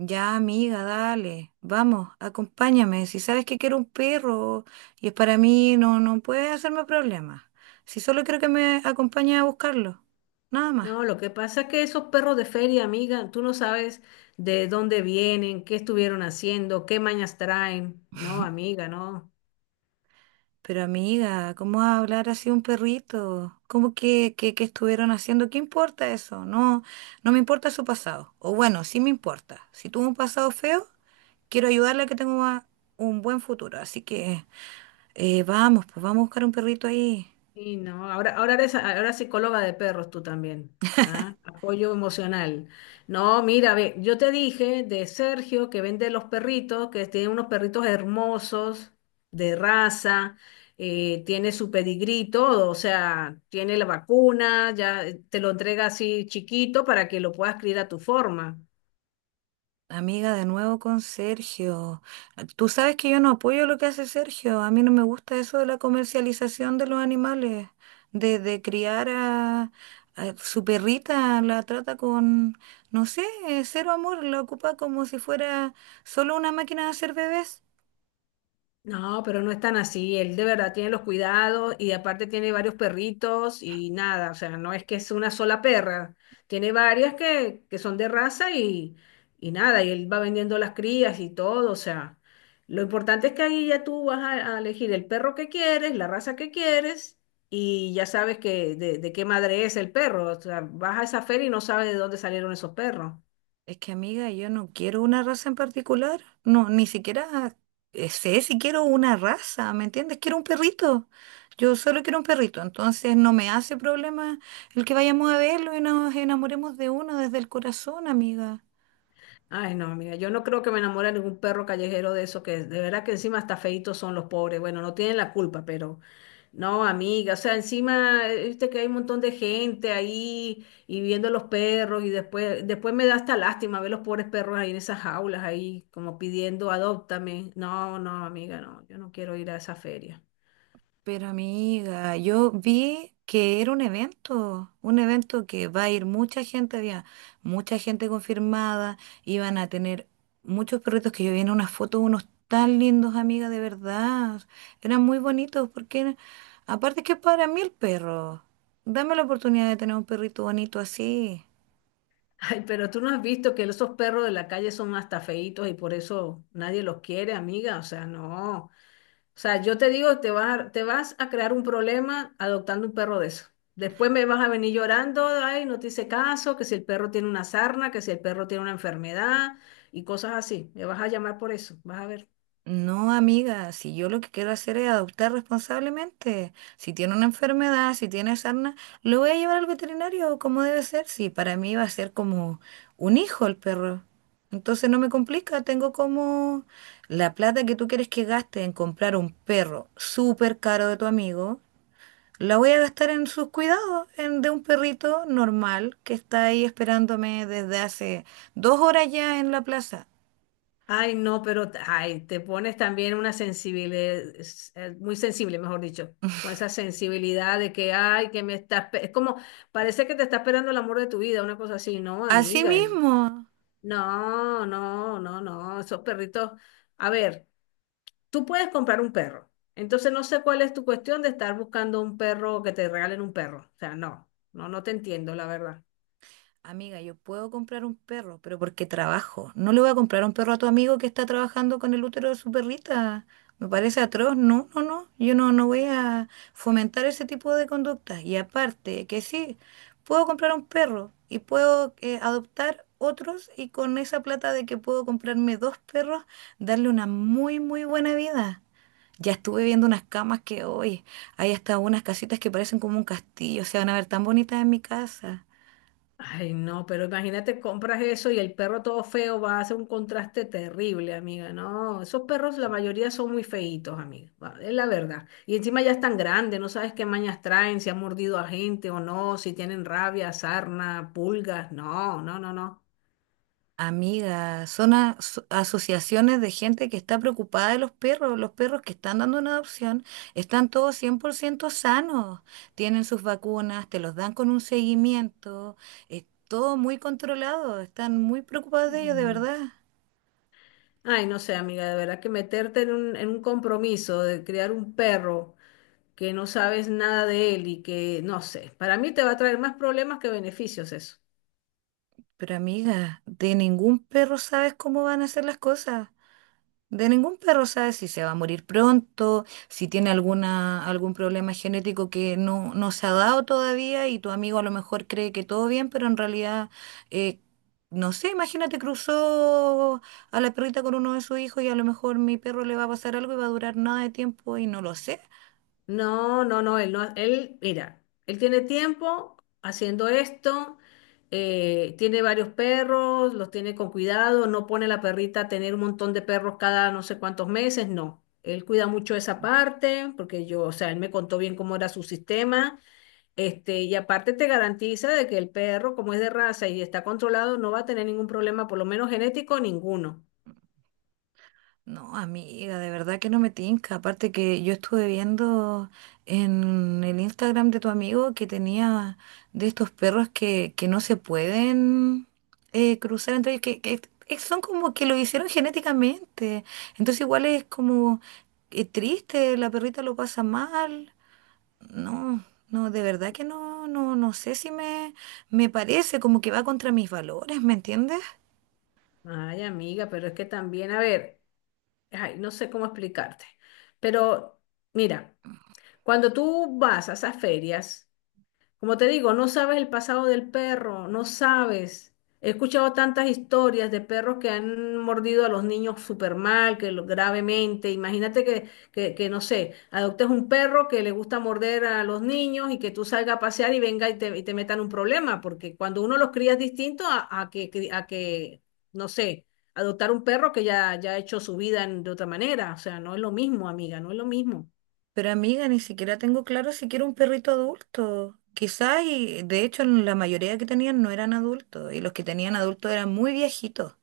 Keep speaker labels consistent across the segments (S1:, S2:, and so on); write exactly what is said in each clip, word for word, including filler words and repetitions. S1: Ya, amiga, dale, vamos, acompáñame. Si sabes que quiero un perro y es para mí, no, no puedes hacerme problemas. Si solo quiero que me acompañes a buscarlo, nada más.
S2: No, lo que pasa es que esos perros de feria, amiga, tú no sabes de dónde vienen, qué estuvieron haciendo, qué mañas traen. No, amiga, no.
S1: Pero amiga, ¿cómo vas a hablar así de un perrito? ¿Cómo que, que, que estuvieron haciendo? ¿Qué importa eso? No, no me importa su pasado. O bueno, sí me importa. Si tuvo un pasado feo, quiero ayudarle a que tenga un buen futuro. Así que eh, vamos, pues vamos a buscar un perrito ahí.
S2: Sí, no. Ahora, ahora eres, ahora psicóloga de perros tú también. ¿Ah? Apoyo emocional. No, mira, ve, yo te dije de Sergio que vende los perritos, que tiene unos perritos hermosos, de raza, eh, tiene su pedigrí, y todo, o sea, tiene la vacuna, ya eh, te lo entrega así chiquito para que lo puedas criar a tu forma.
S1: Amiga, de nuevo con Sergio. Ah, tú sabes que yo no apoyo lo que hace Sergio. A mí no me gusta eso de la comercialización de los animales, de, de criar a, a su perrita, la trata con, no sé, eh, cero amor, la ocupa como si fuera solo una máquina de hacer bebés.
S2: No, pero no es tan así. Él de verdad tiene los cuidados y aparte tiene varios perritos y nada, o sea, no es que es una sola perra. Tiene varias que, que son de raza y, y nada, y él va vendiendo las crías y todo, o sea, lo importante es que ahí ya tú vas a, a elegir el perro que quieres, la raza que quieres y ya sabes que de, de qué madre es el perro. O sea, vas a esa feria y no sabes de dónde salieron esos perros.
S1: Es que amiga, yo no quiero una raza en particular. No, ni siquiera eh, sé si quiero una raza, ¿me entiendes? Quiero un perrito. Yo solo quiero un perrito. Entonces no me hace problema el que vayamos a verlo y nos enamoremos de uno desde el corazón, amiga.
S2: Ay, no, mira, yo no creo que me enamore de ningún perro callejero de eso, que de verdad que encima hasta feitos son los pobres. Bueno, no tienen la culpa, pero no, amiga, o sea, encima, eh, viste que hay un montón de gente ahí y viendo los perros y después, después me da hasta lástima ver los pobres perros ahí en esas jaulas, ahí como pidiendo, adóptame. No, no, amiga, no, yo no quiero ir a esa feria.
S1: Pero amiga, yo vi que era un evento, un evento que va a ir mucha gente, había mucha gente confirmada, iban a tener muchos perritos que yo vi en unas fotos, unos tan lindos, amiga, de verdad. Eran muy bonitos porque, aparte que para mí el perro, dame la oportunidad de tener un perrito bonito así.
S2: Ay, pero tú no has visto que esos perros de la calle son hasta feitos y por eso nadie los quiere, amiga, o sea, no. O sea, yo te digo, te vas a, te vas a crear un problema adoptando un perro de eso. Después me vas a venir llorando, ay, no te hice caso, que si el perro tiene una sarna, que si el perro tiene una enfermedad y cosas así. Me vas a llamar por eso, vas a ver.
S1: No, amiga, si yo lo que quiero hacer es adoptar responsablemente. Si tiene una enfermedad, si tiene sarna, lo voy a llevar al veterinario como debe ser. Si para mí va a ser como un hijo el perro. Entonces no me complica, tengo como la plata que tú quieres que gaste en comprar un perro súper caro de tu amigo, la voy a gastar en sus cuidados, en de un perrito normal que está ahí esperándome desde hace dos horas ya en la plaza.
S2: Ay, no, pero, t- ay, te pones también una sensibilidad, muy sensible, mejor dicho, con esa sensibilidad de que, ay, que me estás, pe- es como, parece que te está esperando el amor de tu vida, una cosa así. No,
S1: Así
S2: amiga, eh,
S1: mismo.
S2: no, no, no, no, esos perritos. A ver. Tú puedes comprar un perro. Entonces no sé cuál es tu cuestión de estar buscando un perro, que te regalen un perro. O sea, no, no, no te entiendo, la verdad.
S1: Amiga, yo puedo comprar un perro, pero porque trabajo. No le voy a comprar un perro a tu amigo que está trabajando con el útero de su perrita. Me parece atroz. No, no, no. Yo no, no voy a fomentar ese tipo de conductas. Y aparte, que sí, puedo comprar un perro y puedo eh, adoptar otros y con esa plata de que puedo comprarme dos perros, darle una muy, muy buena vida. Ya estuve viendo unas camas que hoy hay hasta unas casitas que parecen como un castillo. Se van a ver tan bonitas en mi casa.
S2: Ay, no, pero imagínate, compras eso y el perro todo feo va a hacer un contraste terrible, amiga. No, esos perros la mayoría son muy feitos, amiga. va, Es la verdad. Y encima ya están grandes, no sabes qué mañas traen, si han mordido a gente o no, si tienen rabia, sarna, pulgas. No, no, no, no.
S1: Amiga, son aso- asociaciones de gente que está preocupada de los perros. Los perros que están dando una adopción están todos cien por ciento sanos. Tienen sus vacunas, te los dan con un seguimiento. Es todo muy controlado. Están muy preocupados de ellos, de
S2: Mm.
S1: verdad.
S2: Ay, no sé, amiga, de verdad que meterte en un, en un compromiso de criar un perro que no sabes nada de él y que, no sé, para mí te va a traer más problemas que beneficios eso.
S1: Pero amiga, de ningún perro sabes cómo van a hacer las cosas. De ningún perro sabe si se va a morir pronto, si tiene alguna, algún problema genético que no, no se ha dado todavía y tu amigo a lo mejor cree que todo bien, pero en realidad, eh, no sé, imagínate cruzó a la perrita con uno de sus hijos y a lo mejor mi perro le va a pasar algo y va a durar nada de tiempo y no lo sé.
S2: No, no, no, él no, él, mira, él tiene tiempo haciendo esto, eh, tiene varios perros, los tiene con cuidado, no pone a la perrita a tener un montón de perros cada no sé cuántos meses, no. Él cuida mucho esa parte, porque yo, o sea, él me contó bien cómo era su sistema, este, y aparte te garantiza de que el perro, como es de raza y está controlado, no va a tener ningún problema, por lo menos genético, ninguno.
S1: No, amiga, de verdad que no me tinca. Aparte que yo estuve viendo en el Instagram de tu amigo que tenía de estos perros que, que no se pueden eh, cruzar entre ellos, que, que es- son como que lo hicieron genéticamente. Entonces igual es como eh, triste, la perrita lo pasa mal. No, no, de verdad que no, no, no sé si me, me parece como que va contra mis valores, ¿me entiendes?
S2: Ay, amiga, pero es que también, a ver. Ay, no sé cómo explicarte, pero mira, cuando tú vas a esas ferias, como te digo, no sabes el pasado del perro, no sabes. He escuchado tantas historias de perros que han mordido a los niños súper mal, que lo, gravemente. Imagínate que, que, que, no sé, adoptes un perro que le gusta morder a los niños y que tú salgas a pasear y venga y te, y te metan un problema, porque cuando uno los cría es distinto a, a que, cri- a que, no sé, adoptar un perro que ya, ya ha hecho su vida en- de otra manera. O sea, no es lo mismo, amiga, no es lo mismo.
S1: Pero amiga, ni siquiera tengo claro si quiero un perrito adulto. Quizás, y de hecho la mayoría que tenían no eran adultos, y los que tenían adultos eran muy viejitos.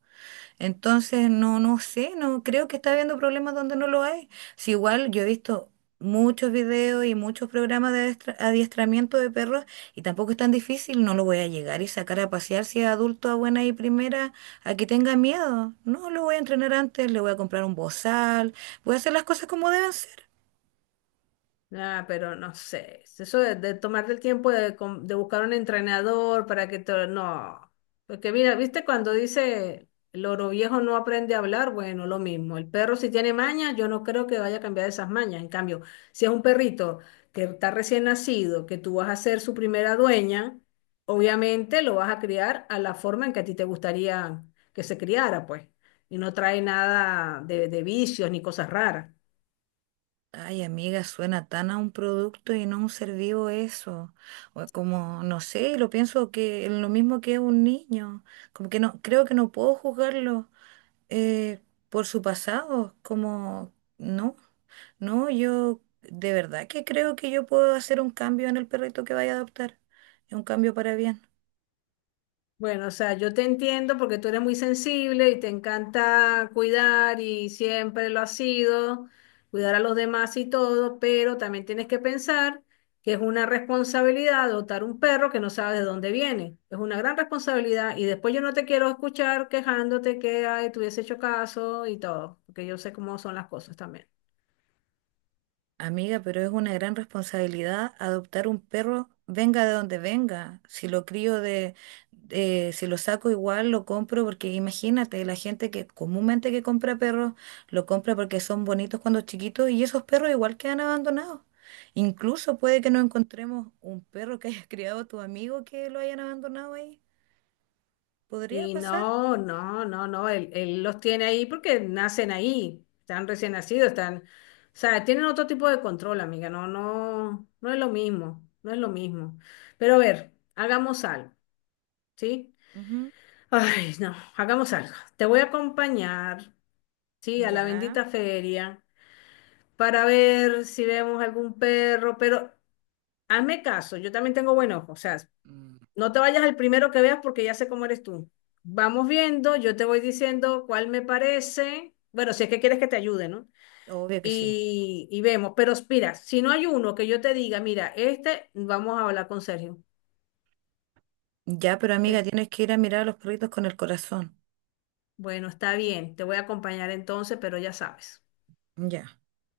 S1: Entonces, no, no sé, no creo que está habiendo problemas donde no lo hay. Si igual yo he visto muchos videos y muchos programas de adiestra- adiestramiento de perros, y tampoco es tan difícil, no lo voy a llegar y sacar a pasear si es adulto a buena y primera a que tenga miedo. No, lo voy a entrenar antes, le voy a comprar un bozal, voy a hacer las cosas como deben ser.
S2: Ah, pero no sé, eso de, de tomarte el tiempo de, com- de buscar un entrenador para que te... No, porque mira, viste cuando dice el oro viejo no aprende a hablar, bueno, lo mismo, el perro si tiene mañas, yo no creo que vaya a cambiar esas mañas, en cambio, si es un perrito que está recién nacido, que tú vas a ser su primera dueña, obviamente lo vas a criar a la forma en que a ti te gustaría que se criara, pues, y no trae nada de, de vicios ni cosas raras.
S1: Ay, amiga, suena tan a un producto y no a un ser vivo eso. O como, no sé, lo pienso que lo mismo que un niño. Como que no, creo que no puedo juzgarlo eh, por su pasado. Como, no, no, yo de verdad que creo que yo puedo hacer un cambio en el perrito que vaya a adoptar. Un cambio para bien.
S2: Bueno, o sea, yo te entiendo porque tú eres muy sensible y te encanta cuidar y siempre lo has sido, cuidar a los demás y todo, pero también tienes que pensar que es una responsabilidad adoptar un perro que no sabes de dónde viene. Es una gran responsabilidad y después yo no te quiero escuchar quejándote que ay, te hubiese hecho caso y todo, porque yo sé cómo son las cosas también.
S1: Amiga, pero es una gran responsabilidad adoptar un perro, venga de donde venga. Si lo crío de, de- si lo saco igual, lo compro porque imagínate, la gente que comúnmente que compra perros, lo compra porque son bonitos cuando chiquitos y esos perros igual quedan abandonados. Incluso puede que no encontremos un perro que hayas criado tu amigo que lo hayan abandonado ahí. ¿Podría
S2: Y
S1: pasar?
S2: no, no, no, no, él, él los tiene ahí porque nacen ahí, están recién nacidos, están, o sea, tienen otro tipo de control, amiga, no, no, no es lo mismo, no es lo mismo. Pero a ver, hagamos algo, ¿sí?
S1: Ujú.
S2: Ay, no, hagamos algo. Te voy a acompañar, ¿sí? A la
S1: Ya.
S2: bendita feria para ver si vemos algún perro, pero hazme caso, yo también tengo buen ojo, o sea,
S1: Mm.
S2: no te vayas al primero que veas porque ya sé cómo eres tú. Vamos viendo, yo te voy diciendo cuál me parece. Bueno, si es que quieres que te ayude, ¿no?
S1: Obvio que sí.
S2: Y, y vemos. Pero mira, si no hay uno que yo te diga, mira, este, vamos a hablar con Sergio.
S1: Ya, pero amiga,
S2: Pues,
S1: tienes que ir a mirar a los perritos con el corazón.
S2: bueno, está bien, te voy a acompañar entonces, pero ya sabes.
S1: Ya.